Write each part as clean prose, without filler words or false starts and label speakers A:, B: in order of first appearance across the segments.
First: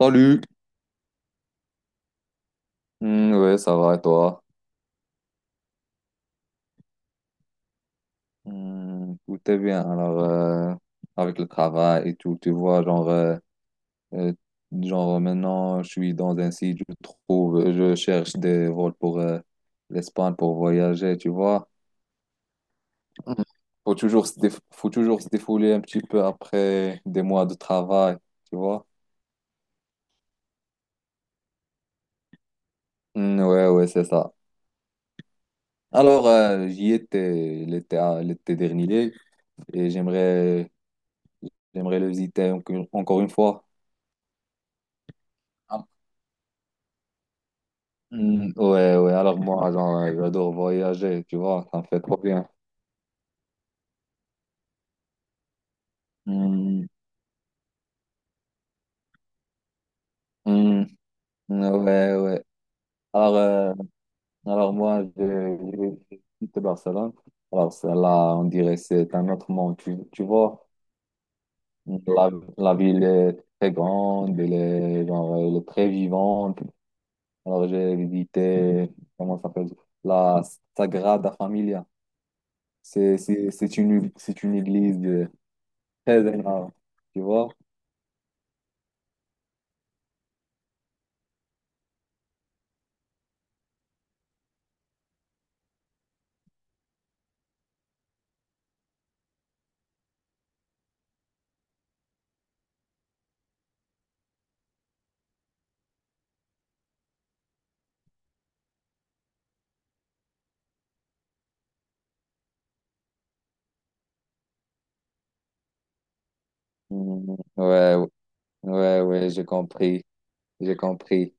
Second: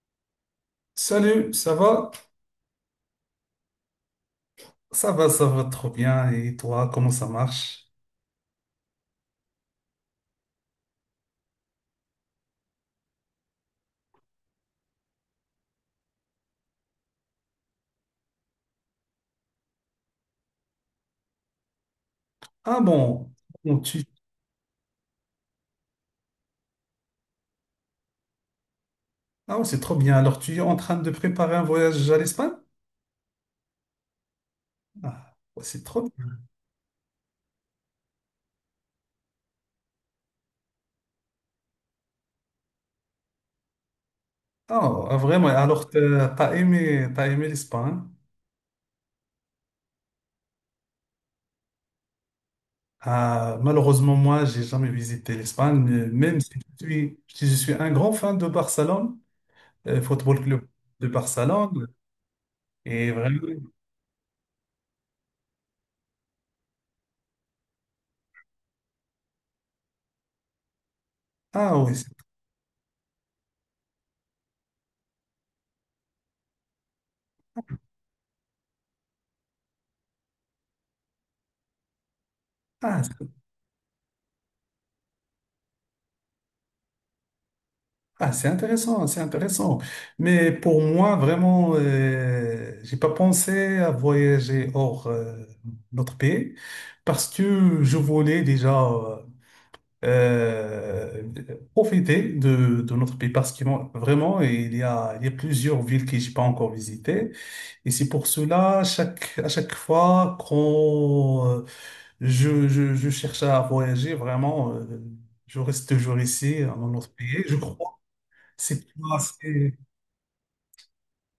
A: Salut!
B: Salut, ça va?
A: Hmm, ouais, ça va et toi?
B: Ça va, ça va trop bien. Et toi, comment ça marche?
A: Hmm, tout est bien. Alors, avec le travail et tout, tu vois, euh, genre maintenant, je suis dans un site, je trouve, je cherche des vols pour l'Espagne pour voyager, tu vois.
B: Ah bon,
A: Mhm.
B: bon, tu...
A: Faut toujours se défouler un petit peu après des mois de travail, tu vois.
B: Ah, ouais, c'est trop bien. Alors, tu es en train de préparer un voyage à l'Espagne?
A: Hmm, ouais, ouais, c'est ça.
B: Ah, ouais, c'est trop bien.
A: Alors, j'y étais l'été dernier et j'aimerais le visiter encore une fois.
B: Ah, ah, vraiment,
A: Ah.
B: alors, t'as aimé, t'as aimé l'Espagne?
A: Hmm, ouais, ouais, alors moi, j'adore voyager, tu vois, ça me fait trop bien.
B: Ah, malheureusement, moi, j'ai jamais visité l'Espagne, même si
A: Hmm,
B: je suis, si je suis un grand fan de Barcelone, Football Club
A: hmm,
B: de Barcelone.
A: ouais, ouais.
B: Et
A: Alors,
B: vraiment,
A: euh, alors moi, je de Barcelone. Alors, celle-là, on dirait que c'est un autre monde, tu vois.
B: ah oui, c'est-
A: La, la ville est très grande, elle est, genre, elle est très vivante. Alors, j'ai visité, comment ça s'appelle, la Sagrada Familia.
B: ah,
A: C'est une église très énorme, tu vois.
B: ah, c'est intéressant, c'est intéressant. Mais pour moi, vraiment, j'ai pas pensé à voyager hors notre pays parce que je voulais déjà euh, profiter de notre pays parce que moi, vraiment, il y a plusieurs villes que j'ai pas encore visitées. Et c'est pour cela, chaque, à chaque fois quand je cherche à voyager, vraiment, je reste toujours ici, dans notre
A: Mm,
B: pays. Je crois
A: ouais,
B: c'est
A: ouais,
B: pas
A: ouais, j'ai
B: assez-
A: compris, j'ai compris.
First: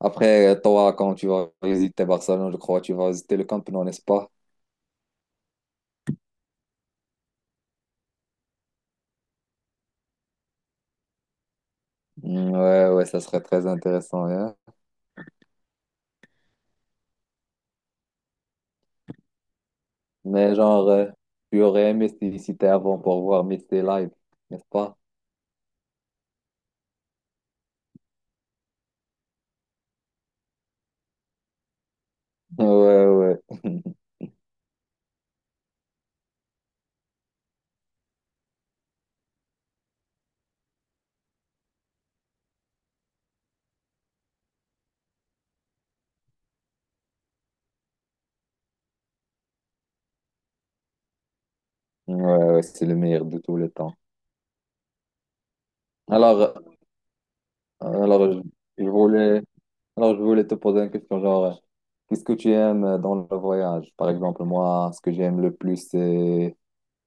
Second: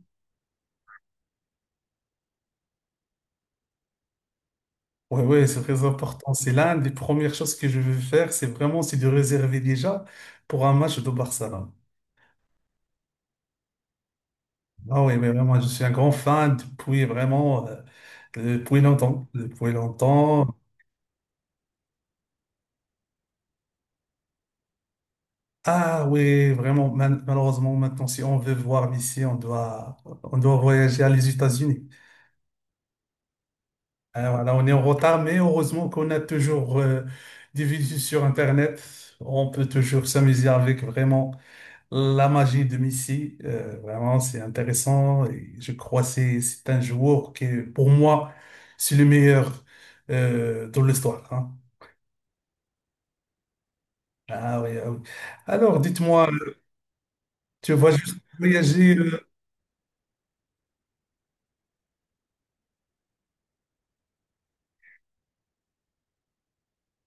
A: Après, toi, quand tu vas visiter Barcelone, je crois, tu vas visiter le Camp Nou, n'est-ce pas?
B: Ouais, ouais, c'est très important. C'est l'un des premières choses que je veux faire, c'est vraiment c'est de réserver déjà pour un match de Barcelone.
A: Mm, ouais, ouais, ça serait très intéressant, hein.
B: Ah oui, mais vraiment, je suis un grand fan depuis vraiment depuis longtemps, depuis
A: Mais
B: longtemps.
A: tu aurais aimé si t'es avant pour voir Messi live, n'est-ce pas?
B: Ah oui, vraiment. Mal- malheureusement, maintenant, si on veut voir Messi, on doit voyager à les États-Unis.
A: Ouais, ouais,
B: Alors là, on est en retard, mais heureusement qu'on a toujours des vidéos sur Internet. On peut toujours s'amuser avec vraiment. La magie de Messi, vraiment, c'est intéressant. Et je crois que c'est un joueur qui, est, pour moi, c'est le meilleur dans l'histoire, hein.
A: ouais, ouais, c'est le meilleur de tous les temps.
B: Ah oui, ah oui. Alors, dites-moi,
A: Alors,
B: tu vas juste
A: alors, je
B: voyager.
A: voulais, alors, je voulais te poser une question, qu'est-ce que tu aimes dans le voyage? Par exemple, moi, ce que j'aime le plus, c'est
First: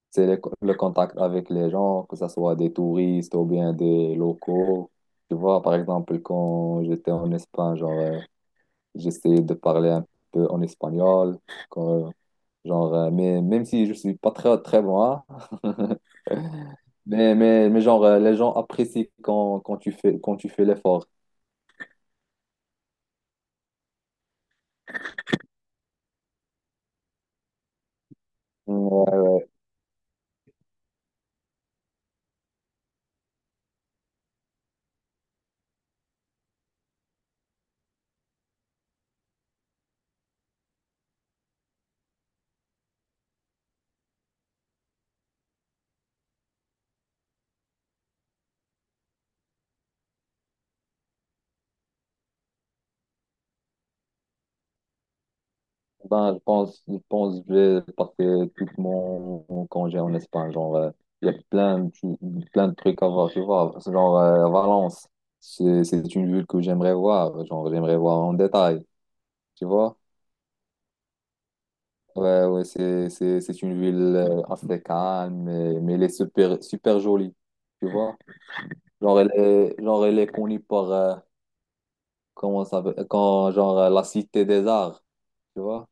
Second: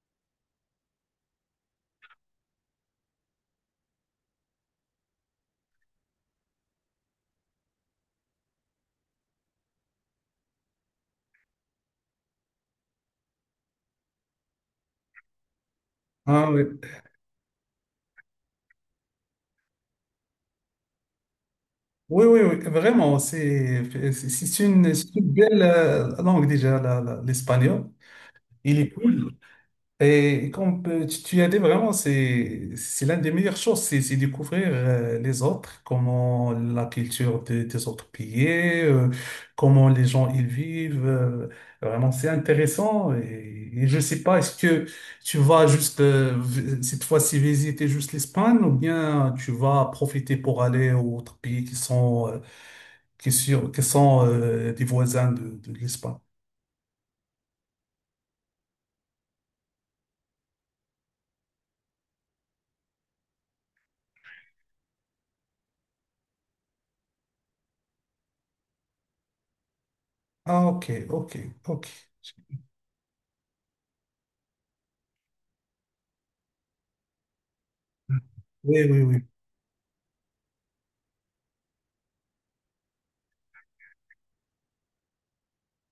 A: C'est le contact avec les gens, que ce soit des touristes ou bien des locaux. Tu vois, par exemple, quand j'étais en Espagne, j'essayais de parler un peu en espagnol, quand, mais même si je suis pas très, très bon, hein,
B: Hein, oui.
A: mais les gens apprécient quand, quand tu fais l'effort.
B: Oui, oui, oui, vraiment, c'est une belle langue déjà, l'espagnol. Il est et comme tu, tu as dit vraiment, c'est l'une des meilleures choses, c'est découvrir les autres, comment la culture de- des autres pays, comment les gens ils vivent. Vraiment, c'est intéressant. Et je sais pas, est-ce que tu vas juste vi- cette fois-ci visiter juste l'Espagne ou bien tu vas profiter pour aller aux autres pays qui sont qui sur- qui sont des voisins de l'Espagne?
A: Ben, je pense que je vais passer tout mon congé en Espagne. Il y a plein de trucs à voir, tu vois. C'est Valence, c'est une ville que j'aimerais voir. Genre, j'aimerais voir en détail, tu vois.
B: Ah ok, ok, ok.
A: Ouais, ouais, c'est une ville assez calme, mais elle est super, super jolie, tu vois.
B: Oui, oui, oui.
A: Genre, elle est connue par, quand, la cité des arts, tu vois.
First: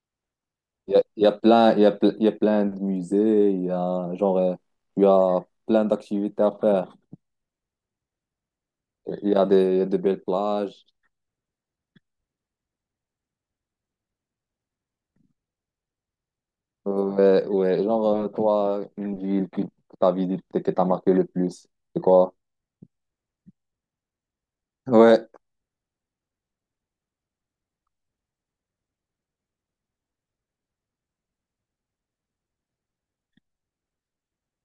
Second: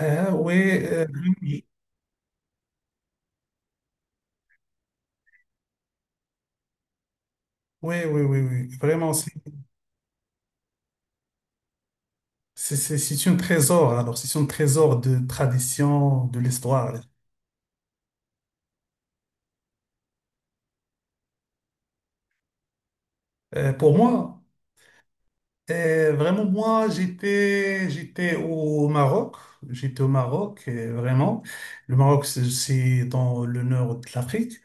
B: Oui,
A: Il y a
B: oui,
A: plein, il y a, ple- il y a plein de musées, il y a, il y a plein d'activités à faire.
B: oui, oui, oui. Oui. Oui. Vraiment,
A: Il y a des, il y a de belles plages.
B: c'est un trésor. Alors, c'est un trésor de tradition, de l'histoire.
A: Ouais, ouais. Toi, une ville que tu as visitée, que t'as marqué le plus, c'est quoi?
B: Pour moi,
A: Ouais.
B: vraiment, moi, j'étais au Maroc. J'étais au Maroc, vraiment. Le Maroc, c'est dans le nord de l'Afrique.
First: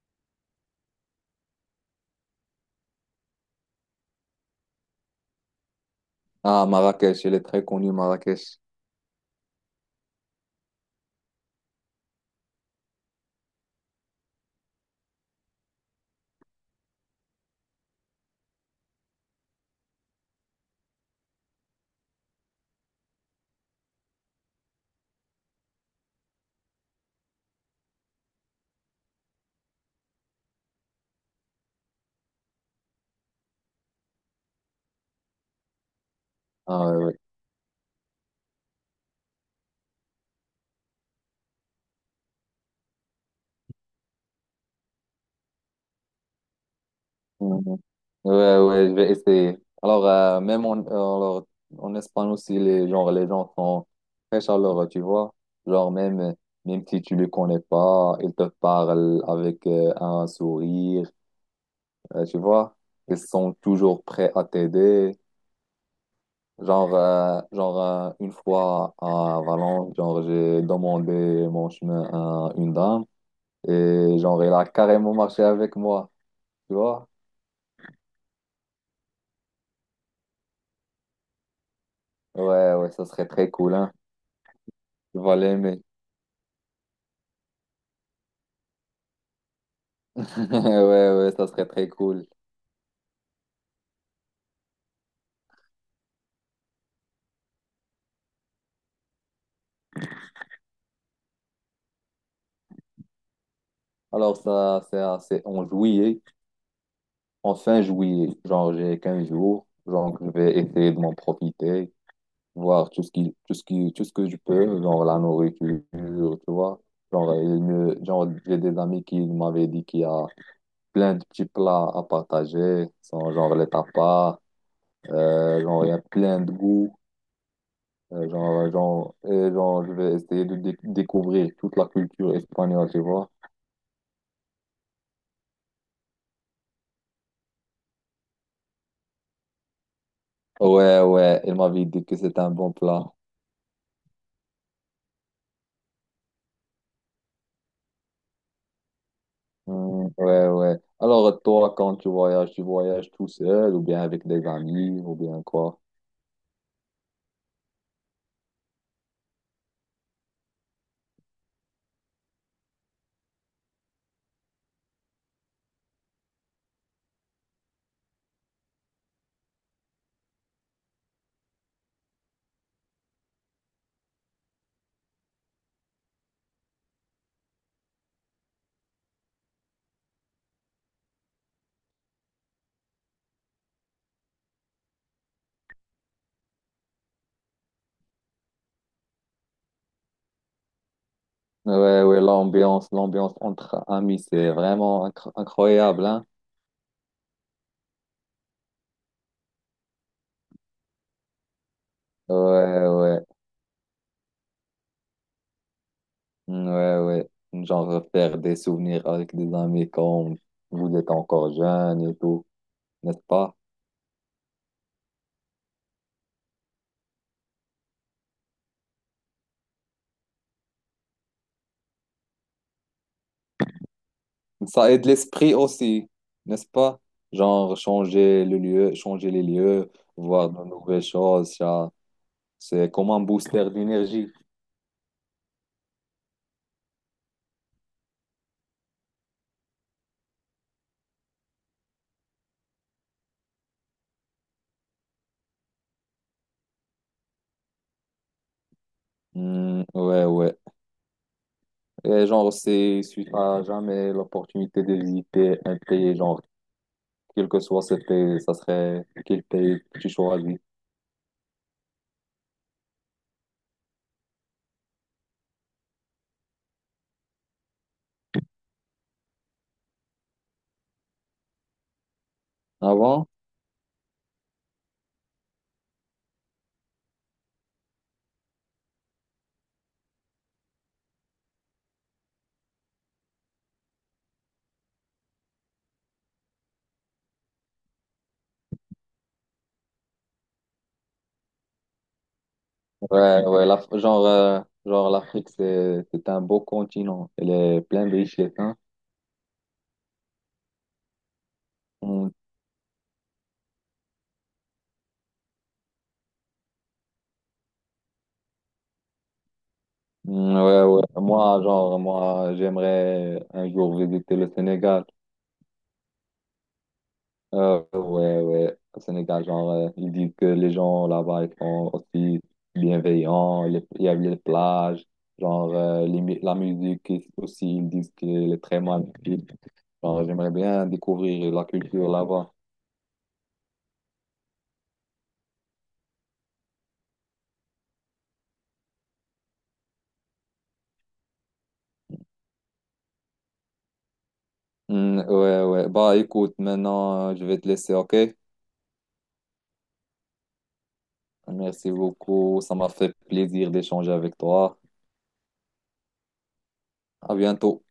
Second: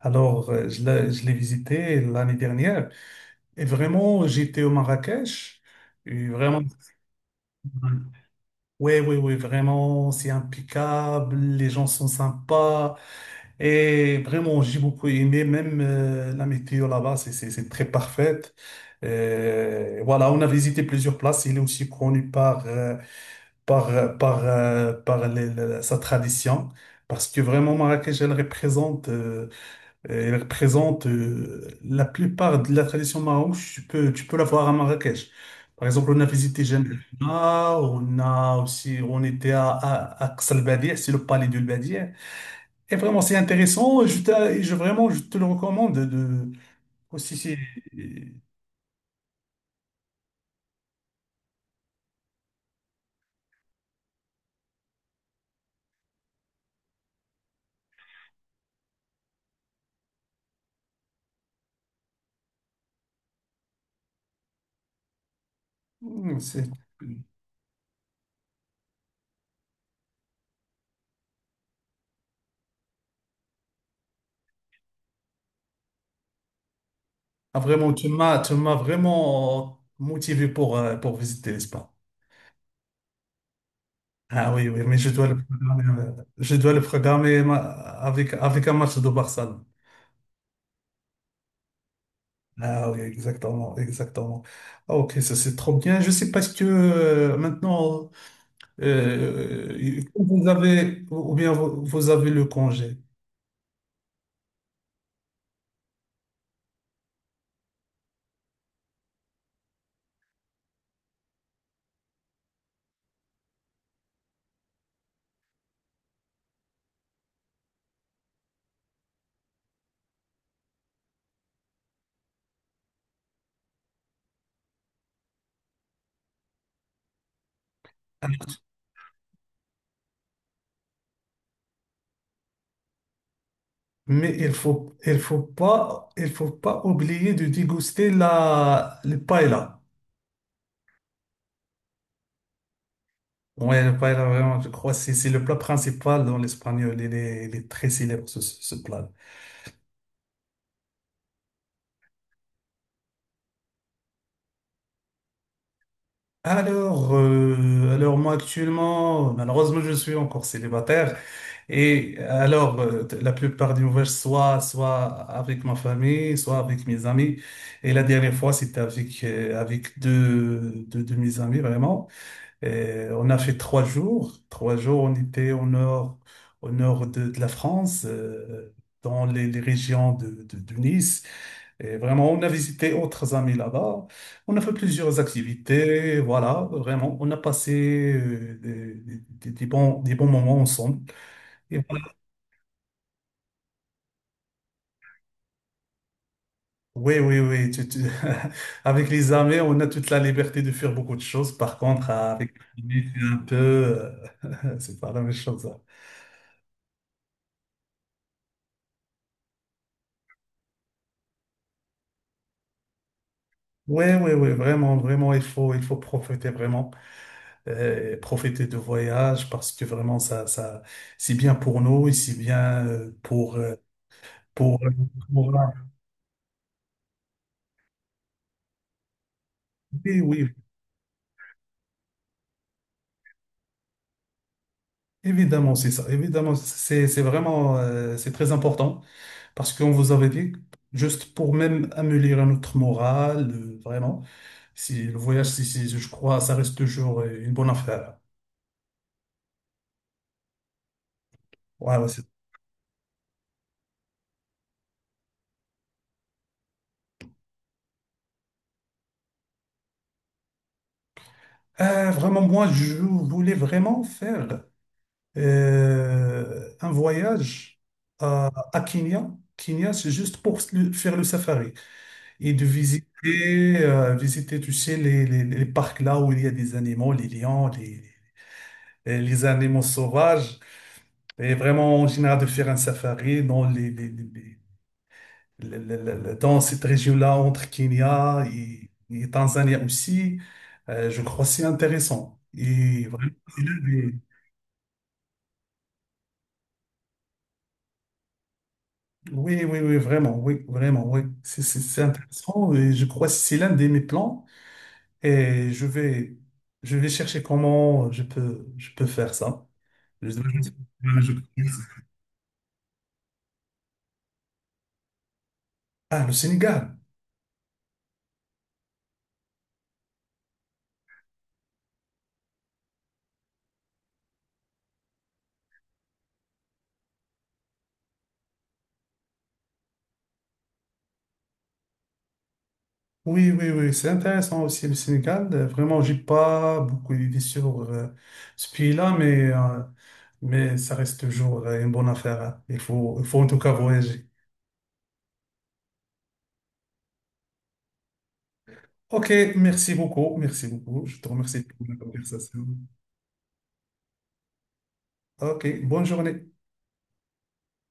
B: Alors, je l'ai visité l'année dernière. Et vraiment, j'étais au Marrakech. Et vraiment,
A: Ah, Marrakech, elle est très connue, Marrakech.
B: ouais, ouais, ouais, vraiment, c'est impeccable, les gens sont sympas. Et vraiment, j'ai beaucoup aimé, même la météo là-bas, c'est très parfaite. Voilà, on a visité plusieurs places. Il est aussi connu par, par sa tradition, parce que vraiment Marrakech, elle représente elle représente la plupart de la tradition marocaine. Tu peux la voir à Marrakech. Par exemple, on a visité
A: Ah, ouais, ouais.
B: Jemna, on a aussi, on était à Qas el Badi'a, c'est le palais du Badia. Et vraiment, c'est intéressant. Et je, t'a- et je vraiment, je te le recommande. De, aussi,
A: Mhm. Ouais, ouais, je vais essayer. Alors, même en, alors, en Espagne aussi, les, genre, les gens sont très chaleureux, tu vois. Genre, même, même si tu ne les connais pas, ils te parlent avec un sourire, tu vois. Ils sont toujours prêts à t'aider.
B: c'est-
A: Une fois à Valence, genre, j'ai demandé mon chemin à une dame et, genre, elle a carrément marché avec moi, tu vois.
B: ah, vraiment, tu m'as vraiment motivé pour visiter l'Espagne.
A: Ouais, ouais, ça serait très cool, hein.
B: Ah oui, oui, mais je
A: Tu
B: dois
A: vas
B: le
A: l'aimer.
B: programmer, je dois le programmer ma- avec, avec un match de Barça.
A: Ouais, ouais, ça serait très cool.
B: Ah oui, exactement, exactement. Ah, ok, ça c'est trop bien. Je sais parce que maintenant, vous avez, ou bien vous, vous avez le congé.
A: Alors, ça, c'est assez en juillet, en fin juillet. Genre, j'ai 15 jours. Genre, je vais essayer de m'en profiter, voir tout ce que je peux, genre la nourriture, tu vois. Genre, j'ai des amis qui m'avaient dit qu'il y a plein de petits plats à partager, sont genre les tapas, genre, il y a plein de goûts. Genre, je vais essayer de découvrir toute la culture espagnole, tu vois.
B: Mais il faut pas oublier de déguster la, le paella.
A: Ouais, ouais, il m'avait dit que c'est un bon plan.
B: Ouais, le paella, vraiment, je crois que c'est le plat principal dans l'espagnol. Il est très célèbre, ce plat.
A: Hmm, ouais, ouais. Alors, toi, quand tu voyages tout seul ou bien avec des amis ou bien quoi?
B: Alors moi actuellement, malheureusement, je suis encore célibataire. Et alors, la plupart des voyages, soit, soit avec ma famille, soit avec mes amis. Et la dernière fois, c'était avec, avec deux de mes amis, vraiment. Et on a fait trois jours. Trois jours, on était au nord de la France, dans les régions de, de Nice. Et vraiment, on a visité autres amis là-bas. On a fait plusieurs activités. Voilà, vraiment, on a passé des bons moments ensemble.
A: Ouais, ouais, l'ambiance entre amis, c'est vraiment incroyable, hein?
B: Oui, oui, oui. tu- tu- Avec les armées, on a toute la liberté de faire beaucoup de choses. Par contre, avec
A: Ouais,
B: les armées,
A: ouais,
B: c'est un peu, c'est pas la même chose, hein.
A: hmm, ouais, ouais. Genre, faire des souvenirs avec des amis quand vous êtes encore jeune et tout, n'est-ce pas?
B: Oui, oui, oui, vraiment, vraiment, il faut profiter vraiment, profiter de voyage parce que vraiment, ça, c'est bien pour nous et c'est bien pour, euh,
A: Ça aide
B: pour-
A: l'esprit aussi, n'est-ce pas? Genre, changer le lieu, changer les lieux,
B: Oui,
A: voir
B: oui,
A: de nouvelles choses, c'est comme un booster d'énergie.
B: évidemment, c'est ça. Évidemment, c'est vraiment, c'est très important. Parce qu'on vous avait dit, juste pour même améliorer notre morale, vraiment, si le voyage, si, si- je crois, ça reste toujours une bonne affaire.
A: Hmm, ouais, ouais.
B: Ouais, ouais, c'est-
A: Et genre, c'est, si tu n'as jamais l'opportunité de visiter un pays, genre, quel que soit ce pays, ça serait quel pays que tu choisis.
B: Vraiment, moi, je voulais vraiment faire un voyage à Kenya. Kenya, c'est juste pour le- faire le safari et de visiter,
A: Avant?
B: visiter, tu sais, les parcs là où il y a des animaux, les lions, les animaux sauvages. Et vraiment, en général, de faire un safari dans, dans cette région-là, entre Kenya et Tanzanie aussi, je crois que c'est intéressant. Et vraiment,
A: Ouais,
B: c'est
A: ouais,
B: l'un
A: la,
B: des-
A: genre, l'Afrique, c'est un beau continent. Elle est pleine de richesses, hein.
B: Oui, oui, oui, vraiment, oui, vraiment, oui. C'est
A: Hmm,
B: intéressant et je crois que c'est l'un de mes plans. Et je vais chercher comment je peux faire ça. Je- je-
A: hmm, ouais, ouais.
B: je-
A: Moi, genre,
B: je-
A: moi, j'aimerais un jour visiter le Sénégal.
B: Ah, le Sénégal.
A: Ouais, ouais, au Sénégal, ils disent que les gens là-bas, ils sont aussi bienveillants, il y a les plages, la musique aussi, ils disent qu'elle est très magnifique. Genre, j'aimerais bien découvrir la culture là-bas.
B: Oui, oui, oui, c'est intéressant aussi le Sénégal. Vraiment, j'ai pas beaucoup d'idées sur ce pays-là, mais ça reste toujours une bonne affaire, hein. Il faut en tout cas voyager.
A: Hmm, ouais, ouais, bah écoute, maintenant, je vais te laisser, ok?
B: Ok, merci beaucoup, merci beaucoup. Je te remercie pour
A: Merci
B: la
A: beaucoup,
B: conversation.
A: ça m'a fait plaisir d'échanger avec toi.
B: Ok, bonne journée.
A: À bientôt.